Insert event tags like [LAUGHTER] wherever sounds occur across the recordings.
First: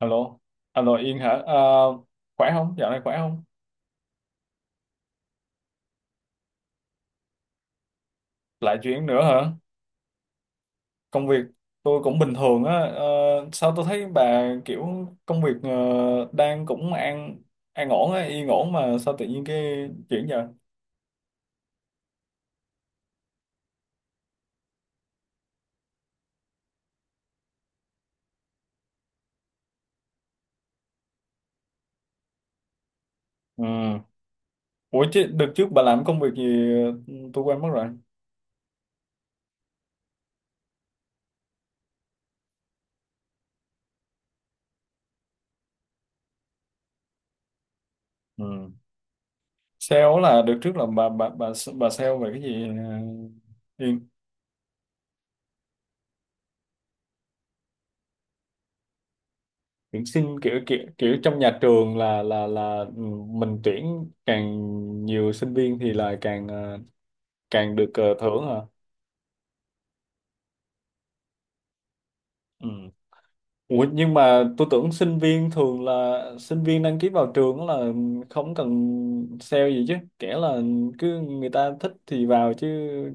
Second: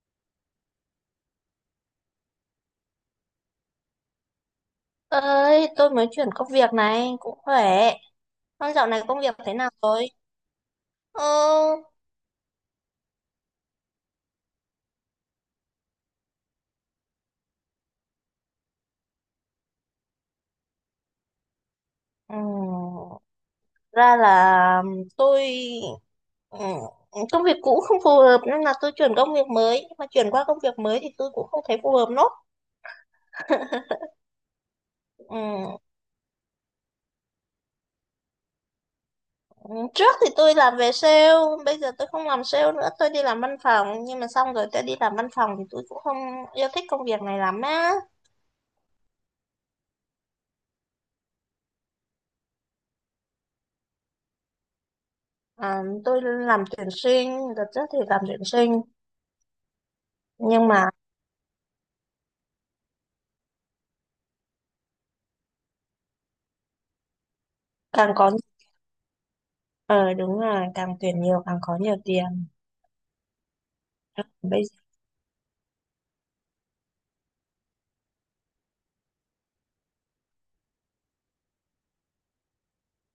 Alo, alo Yên hả? À, khỏe không? Dạo này khỏe không? Ơi, tôi mới chuyển công việc, này cũng khỏe. Con Lại dạo này chuyện công nữa việc hả? thế nào rồi? Ờ. Công việc tôi cũng bình thường á. Ờ, sao tôi thấy bà kiểu công việc đang cũng an ổn á, yên ổn mà sao tự nhiên cái chuyển vậy? ừm, Ra là tôi, ừm, công việc cũ không phù hợp nên là tôi chuyển công việc mới, nhưng mà chuyển qua công việc mới thì tôi cũng không thấy phù hợp nốt. Ừ. Ủa chứ đợt trước Ừm, bà làm công việc gì? Ừ, tôi quên mất rồi. trước thì tôi làm về sale. Bây giờ tôi không làm sale nữa, tôi đi làm văn phòng, nhưng mà xong rồi tôi đi làm văn phòng thì tôi cũng không yêu thích công việc này lắm á. Ừ. Sale là được, trước là bà sale về cái gì Yên? À, tôi làm tuyển sinh, đợt trước thì làm tuyển sinh Tuyển sinh, kiểu nhưng kiểu mà kiểu trong nhà trường, là mình tuyển càng nhiều sinh viên thì là càng, càng được càng có. thưởng hả? Ờ đúng rồi, càng tuyển nhiều càng có nhiều tiền. Ừ. Ủa, nhưng mà Bây tôi giờ... tưởng sinh viên thường là sinh viên đăng ký vào trường là không cần sale gì chứ, kể là cứ người ta thích thì vào chứ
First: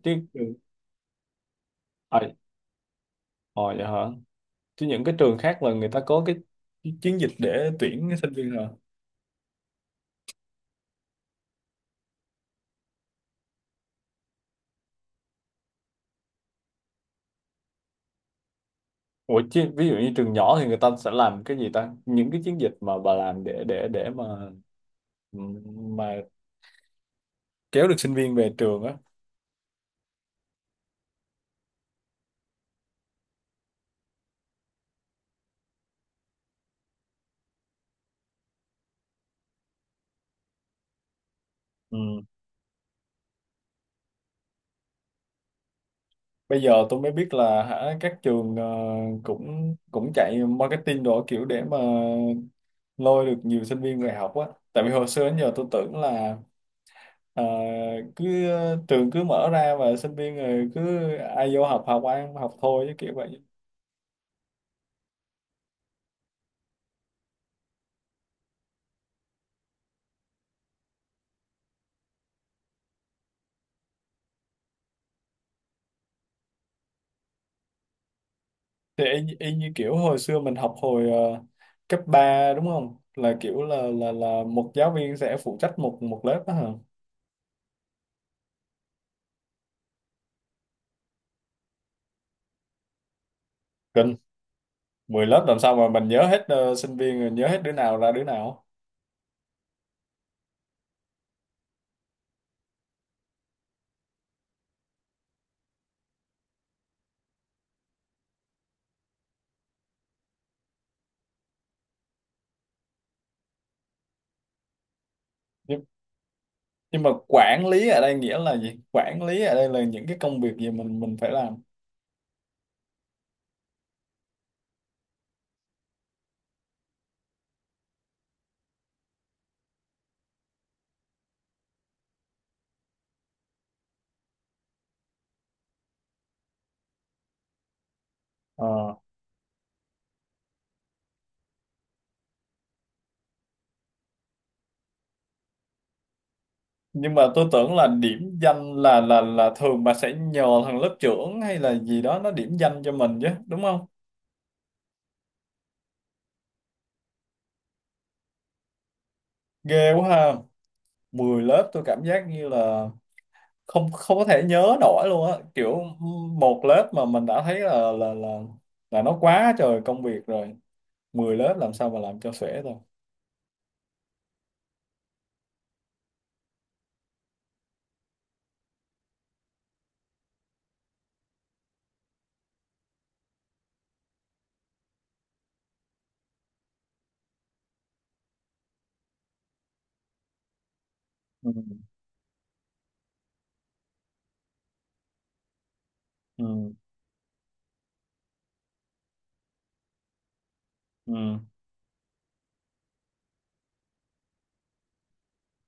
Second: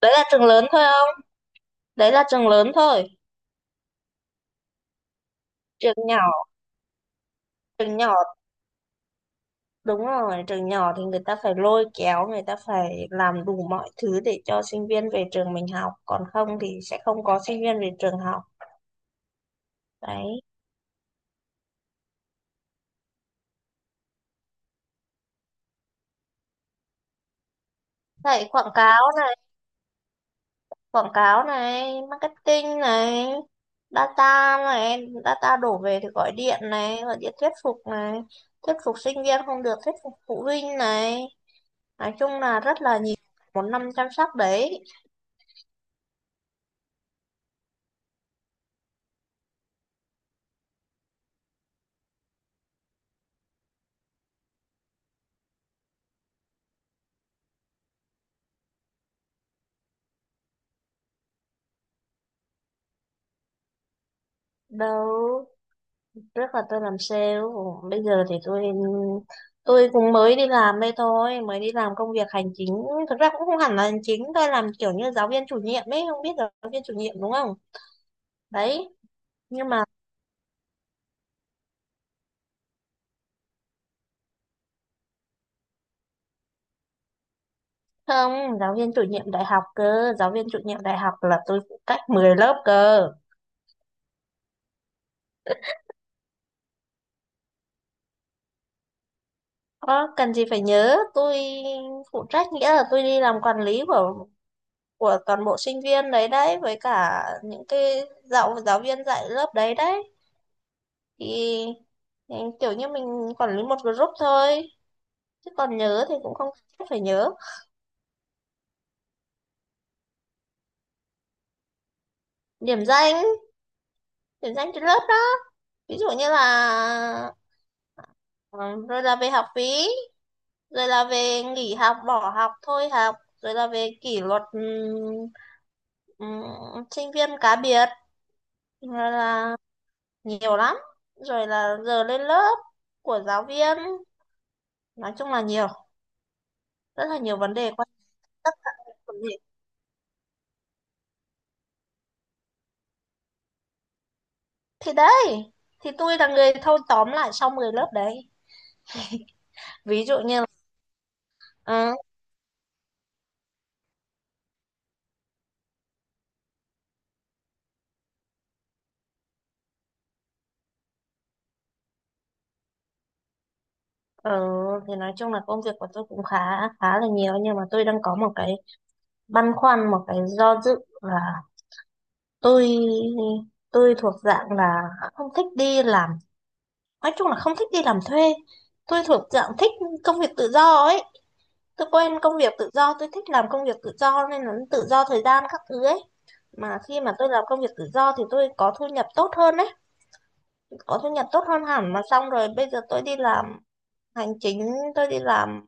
Đấy chứ là trường lớn thôi không? Đấy À, là trường lớn thôi. ờ vậy hả? Chứ những cái trường khác là người Trường ta có nhỏ, cái chiến dịch để trường tuyển nhỏ, sinh viên hả? đúng rồi, trường nhỏ thì người ta phải lôi kéo, người ta phải làm đủ mọi thứ để cho sinh viên về trường mình học. Còn không thì sẽ không có sinh viên về trường học. Ủa, chứ, ví dụ như trường Đấy. nhỏ thì người ta sẽ làm cái gì ta? Những cái chiến dịch mà bà làm để mà kéo được sinh viên Vậy về trường á. Quảng cáo này, marketing này, data đổ về thì gọi điện này, gọi điện thuyết phục này, thuyết phục sinh viên không được, thuyết phục phụ huynh này. Nói Ừ. chung là rất là nhiều, một năm chăm sóc đấy. Bây giờ tôi mới biết là, hả, các trường cũng cũng chạy marketing đồ, kiểu để mà lôi được nhiều sinh viên về học á. Tại vì hồi xưa đến giờ tôi tưởng là ờ, cứ trường cứ mở ra và sinh viên rồi cứ ai vô học, học ăn học thôi chứ, kiểu vậy. Đâu, trước là tôi làm sale, bây giờ thì tôi cũng mới đi làm đây thôi, mới đi làm công việc hành chính. Thực ra cũng không hẳn là hành chính, tôi làm kiểu như giáo viên chủ nhiệm ấy, không biết giáo viên chủ nhiệm đúng không. Đấy, Thì y nhưng như mà kiểu hồi xưa mình học hồi cấp ba, đúng không, là kiểu là là một giáo viên sẽ phụ trách một một lớp đó hả? không, giáo viên chủ nhiệm đại học cơ, giáo viên chủ nhiệm đại học là tôi phụ trách 10 lớp cơ. Kinh, 10 lớp làm sao mà mình nhớ hết sinh viên, rồi nhớ hết đứa nào ra đứa nào? Ờ, cần gì phải nhớ, tôi phụ trách nghĩa là tôi đi làm quản lý của toàn bộ sinh viên đấy đấy, với cả những cái giáo giáo viên dạy lớp đấy đấy. thì, thì kiểu như mình quản lý một group thôi, chứ còn nhưng, nhớ thì cũng không chắc phải nhưng mà nhớ. quản lý ở đây nghĩa là gì? Quản lý ở đây là những cái công việc gì mình phải làm? Điểm danh, điểm danh trên lớp đó, ví dụ như là, ừ, rồi là về học phí, rồi là về nghỉ học bỏ học thôi học, rồi là về kỷ luật, sinh viên cá biệt, Ờ. rồi là nhiều lắm, rồi là giờ lên lớp của giáo viên, nói chung là nhiều. Rất Nhưng là mà nhiều tôi vấn đề tưởng là quan, điểm tất cả danh các là vấn là đề. là thường bà sẽ nhờ thằng lớp trưởng hay là gì đó nó điểm danh cho mình chứ, đúng không? Thì đấy, thì tôi là người thâu tóm lại sau 10 lớp đấy, Ghê ví quá dụ ha. như là. Mười lớp tôi Ừ. cảm giác như là không không có thể nhớ nổi luôn á, kiểu một lớp mà mình đã thấy là nó quá trời công việc rồi, 10 lớp làm sao mà làm cho xuể thôi. Ừ, thì nói chung là công việc của tôi cũng khá, khá là nhiều. Nhưng mà tôi đang có một cái băn khoăn, một cái do dự là tôi tôi thuộc dạng là không thích đi làm, nói chung là không thích đi làm thuê. Tôi thuộc dạng thích công việc tự do ấy. Ừ, Tôi quen công việc tự do, tôi thích làm công việc tự do, nên là tự do thời gian các thứ ấy. ừ, Mà khi mà tôi làm công việc tự do thì tôi có thu nhập tốt hơn đấy, có thu nhập ừ, tốt hơn hẳn. Mà xong rồi bây giờ tôi đi làm hành chính, tôi đi làm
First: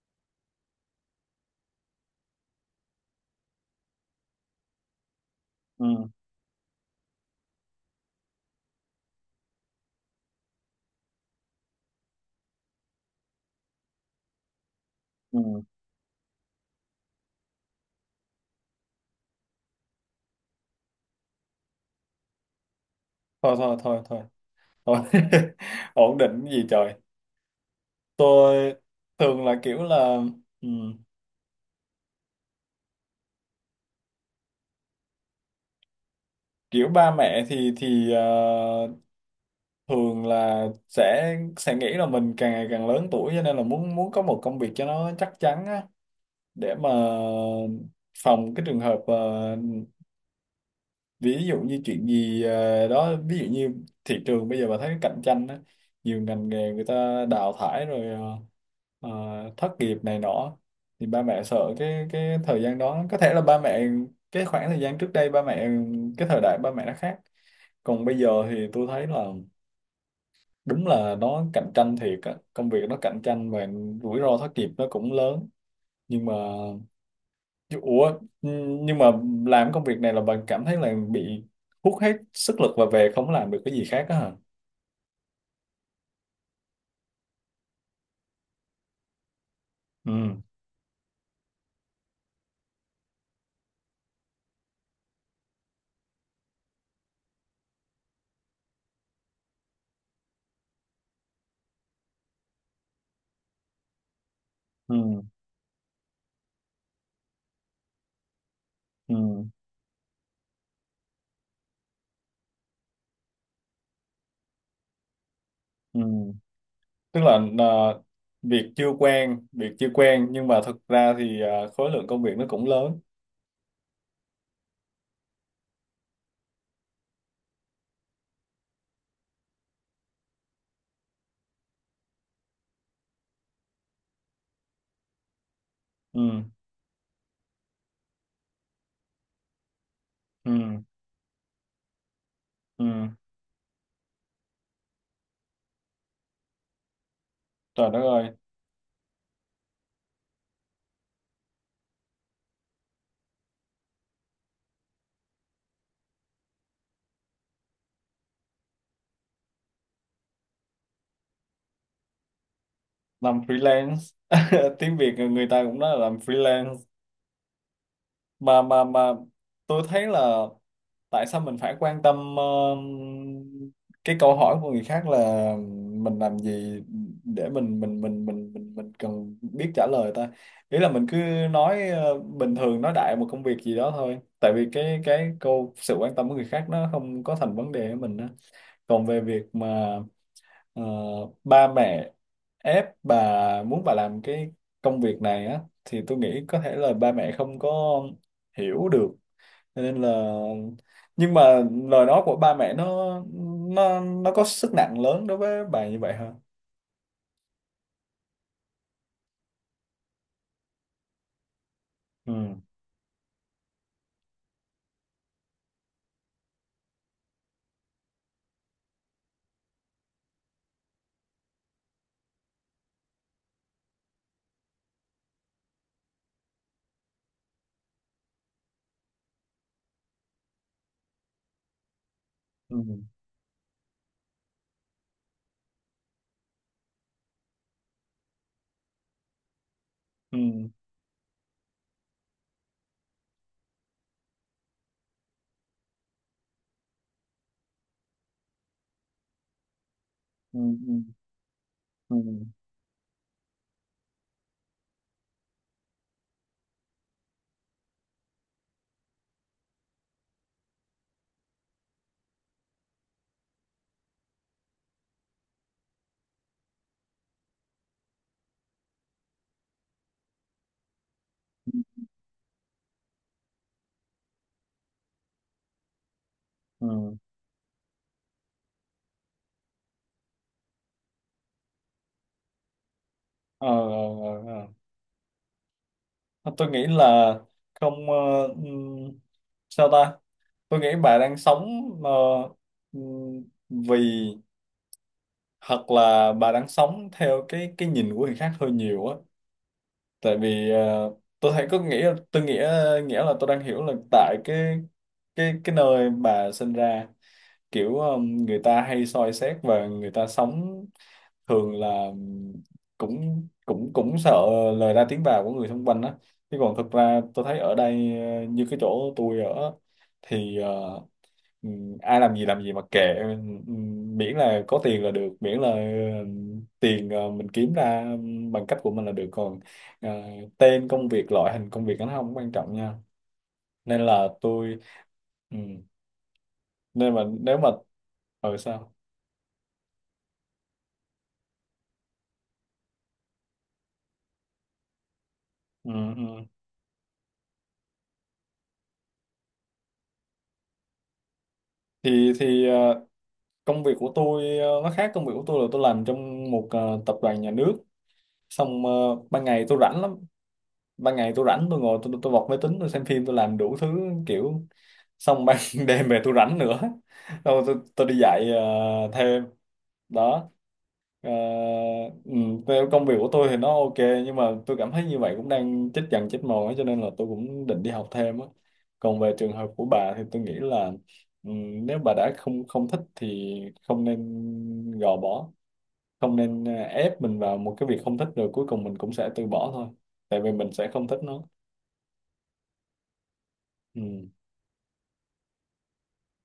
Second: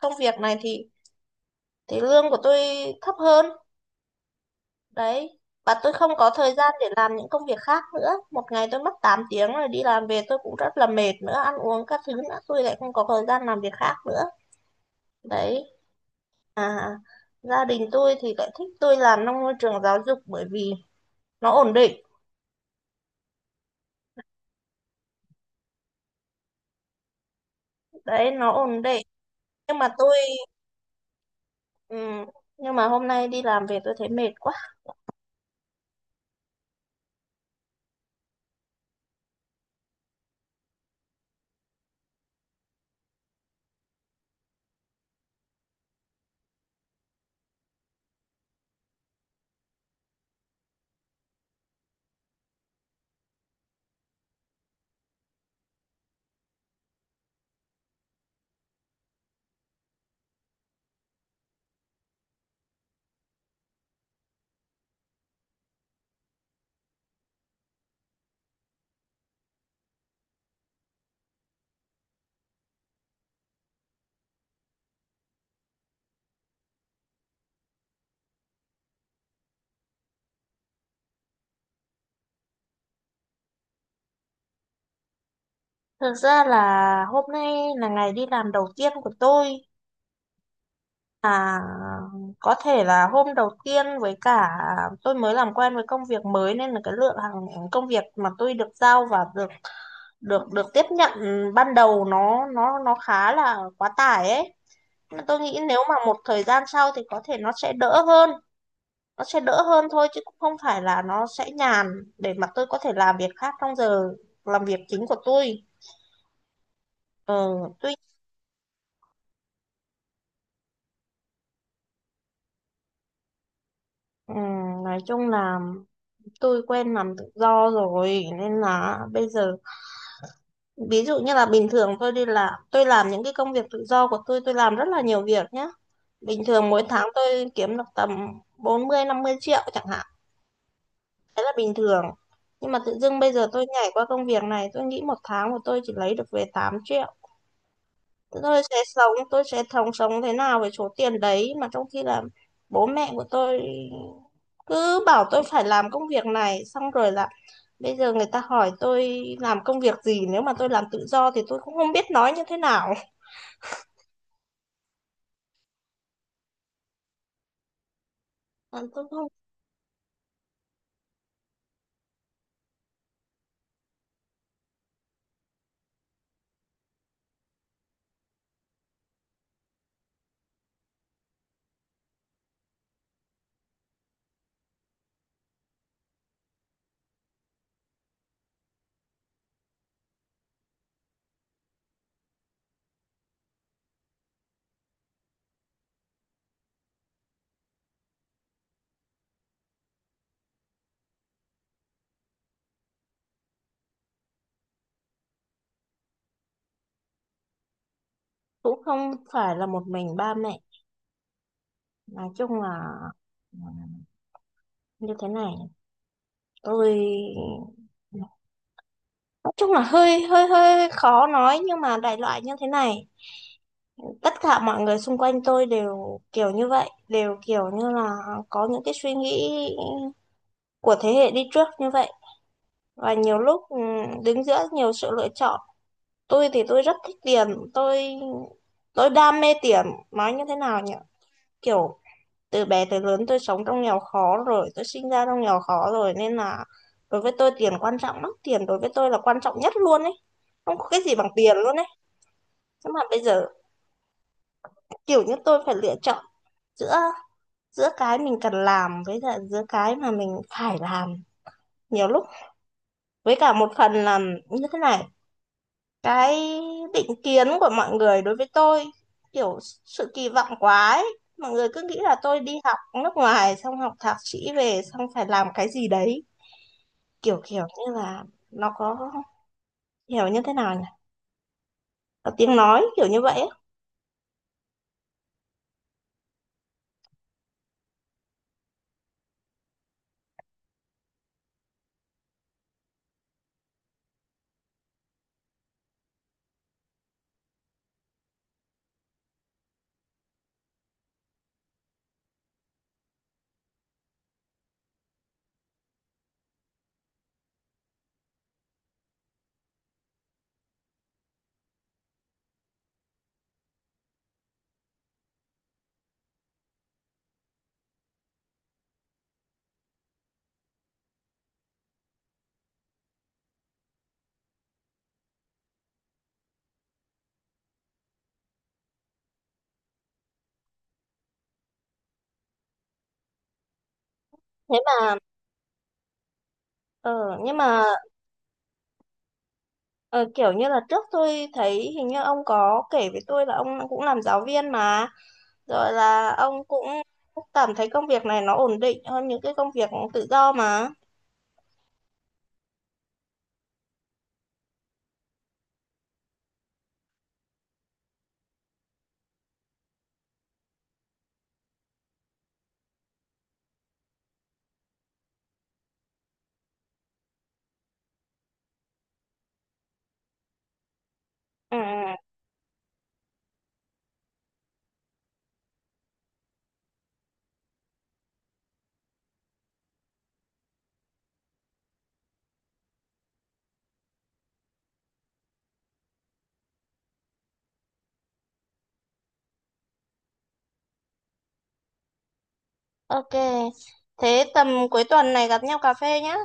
công việc này thì lương của tôi thấp hơn đấy. Và tôi ừ, không có thời gian để làm những công việc khác nữa. Một ngày tôi mất 8 tiếng rồi, đi làm về tôi cũng rất là mệt nữa, ăn uống các thứ nữa, tôi lại không có thời gian làm việc khác nữa. ừ. Đấy. À, gia đình tôi thì lại thích tôi làm trong môi trường giáo dục bởi vì nó ổn định. Thôi, thôi, thôi, thôi, thôi. [LAUGHS] Ổn định cái gì trời! Đấy, nó Tôi ổn định, thường là nhưng kiểu mà tôi. là, ừ, Ừ, nhưng mà hôm nay đi làm về tôi thấy mệt quá. kiểu ba mẹ thì thường là sẽ nghĩ là mình càng ngày càng lớn tuổi cho nên là muốn muốn có một công việc cho nó chắc chắn á, để mà phòng cái trường hợp ví dụ như chuyện gì đó, ví dụ như thị trường bây giờ bà thấy cạnh tranh á, nhiều ngành nghề người ta đào thải rồi, ờ, ờ, thất nghiệp này nọ, thì ba mẹ sợ cái thời gian đó, có thể là ba mẹ, cái khoảng thời gian trước đây ba mẹ, cái thời đại ba mẹ nó khác. Còn bây giờ thì tôi thấy là đúng là nó cạnh tranh thiệt á, công việc nó cạnh tranh và rủi ro thất nghiệp nó cũng lớn. Nhưng mà Ủa, nhưng mà làm công việc này là bạn cảm thấy là bị hút hết sức lực và về không làm được cái gì khác, đó hả? Thực ra là hôm nay là ngày đi làm đầu tiên của tôi. Ừ, À, có thể là hôm đầu tiên, với cả tôi mới làm quen với công việc mới nên là cái lượng hàng công việc mà tôi được giao và được được được tiếp nhận ban đầu nó khá là quá tải ấy. ừ, Mà tôi nghĩ nếu mà một thời gian sau thì có thể nó sẽ đỡ hơn, ừ, nó sẽ đỡ hơn thôi, chứ cũng không phải là nó sẽ nhàn để mà tôi có thể làm việc khác trong giờ làm việc chính của tôi. ừ. Tức Ờ, là tuy, việc chưa quen, nhưng mà thực ra thì khối lượng công việc nó cũng lớn. ừ, nói chung là tôi quen làm tự do rồi nên là bây giờ, ví dụ như là bình thường tôi đi làm tôi làm những cái công việc tự do của tôi làm rất là nhiều việc nhá. Ừ, Bình thường mỗi tháng tôi kiếm được tầm 40 50 triệu chẳng hạn, ừ, đấy là bình thường. Nhưng mà ừ. tự dưng bây giờ tôi nhảy qua công việc này, tôi nghĩ một tháng của tôi chỉ lấy được về 8 triệu. Trời đất ơi, Tôi sẽ sống, tôi sẽ thống sống thế nào với số tiền đấy, mà trong khi là bố mẹ của tôi cứ bảo tôi phải làm công việc này. Xong rồi là bây giờ người ta hỏi tôi làm công việc gì, nếu mà tôi làm tự do thì tôi cũng không biết nói như thế nào. làm freelance. [LAUGHS] Tiếng Việt người ta cũng nói là làm freelance. mà mà Ờ, tôi mà không, tôi thấy là tại sao mình phải quan tâm cái câu hỏi của người khác là mình làm gì, để mình cần biết trả lời ta? Ý là mình cứ nói bình thường, nói đại một công việc gì đó thôi, tại vì cái câu sự quan tâm của người khác nó không có thành vấn đề với mình á. Còn về việc mà Ờ, ba mẹ ép bà, muốn bà làm cái công việc này á, thì tôi nghĩ có thể là ba mẹ không có hiểu được. Cho nên là, nhưng mà lời nói của ba mẹ nó có sức nặng lớn đối với bà như vậy hả? cũng không phải là một mình ba mẹ, nói Ừ. chung là, ừ, như thế này. Tôi, nói chung là hơi hơi hơi khó nói, nhưng mà đại loại như thế này, tất cả mọi người xung quanh tôi đều kiểu như vậy, đều kiểu như là có những cái suy nghĩ của thế hệ đi trước như vậy. Ừ. Và nhiều lúc, đứng giữa nhiều sự lựa chọn, tôi thì tôi rất thích tiền, tôi tôi đam mê tiền. Nói như thế Ừ. nào nhỉ, kiểu từ bé tới lớn tôi sống trong nghèo khó rồi, tôi sinh ra trong nghèo khó rồi, nên là đối với tôi tiền quan trọng lắm, tiền đối với tôi là quan trọng nhất luôn ấy, Ừ. không có cái gì bằng tiền luôn ấy. Ừ. Nhưng mà bây giờ kiểu như tôi phải lựa chọn giữa, giữa cái mình cần làm với lại giữa cái mà mình phải làm. Nhiều lúc, với cả một phần là như thế này, cái định kiến của mọi người đối với tôi, kiểu sự kỳ vọng quá ấy. Mọi người Ừ. cứ nghĩ là tôi đi học nước ngoài xong học thạc sĩ về xong phải làm cái gì đấy, Ừ. kiểu kiểu như là nó có, hiểu như thế nào nhỉ, có tiếng nói kiểu như vậy ấy. Ờ, ờ, ờ, ờ. Tôi nghĩ là, không, ừm, sao ta? Tôi nghĩ bà đang sống ờ, ừm, vì, hoặc là bà đang sống theo cái nhìn của người khác hơi nhiều á, tại vì tôi thấy, có nghĩa, tôi nghĩa nghĩa là tôi đang hiểu là tại cái nơi bà sinh ra, kiểu người ta hay soi xét và người ta sống thường là cũng cũng cũng sợ lời ra tiếng vào của người xung quanh á. Chứ còn thực ra tôi thấy ở đây, như cái chỗ tôi ở, thì ừ, ai làm gì mà kệ, ừ, miễn là có tiền là được, miễn là ừ, tiền mình kiếm ra bằng cách của mình là được, còn ờ, tên công việc, loại hình công việc nó không quan trọng nha. Nên là tôi, Thế mà, ừ, nên mà ờ, nếu nhưng mà, mà, ở sao, ờ, kiểu như là trước tôi thấy hình như ông có kể với tôi là ông cũng làm giáo viên mà. ừ, Rồi là ừ. ông cũng cảm thấy công việc này nó ổn định hơn những cái công việc tự do mà. Thì công việc của tôi nó khác, công việc của tôi là tôi làm trong một tập đoàn nhà nước, xong ban ngày tôi rảnh lắm. Ban ngày tôi rảnh, tôi ngồi, tôi bật máy tính, tôi xem phim, tôi làm đủ thứ, kiểu, xong ban [LAUGHS] đêm về tôi rảnh nữa, tôi đi dạy thêm, đó. Ờ, Ừ, ừ, theo công việc của tôi thì nó ok, nhưng mà tôi cảm thấy như vậy cũng đang chết dần chết mòn ấy, cho nên là tôi cũng định đi học thêm á. Còn về trường hợp của bà thì tôi nghĩ là, ừ, nếu bà đã không không thích thì không nên gò bó, không nên ép mình vào một cái việc không thích rồi cuối cùng mình cũng sẽ từ bỏ thôi, tại vì mình sẽ không thích nó. ok. Ừ. Thế tầm cuối tuần này gặp nhau cà phê nhá.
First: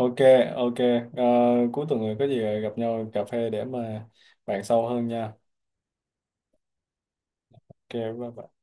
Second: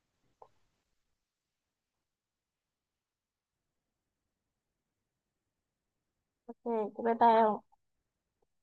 Ok, ok. Ờ, cuối tuần này có gì gặp nhau cà phê để mà bàn sâu hơn nha. Ừ, bye bye ông. Ok, bye bye.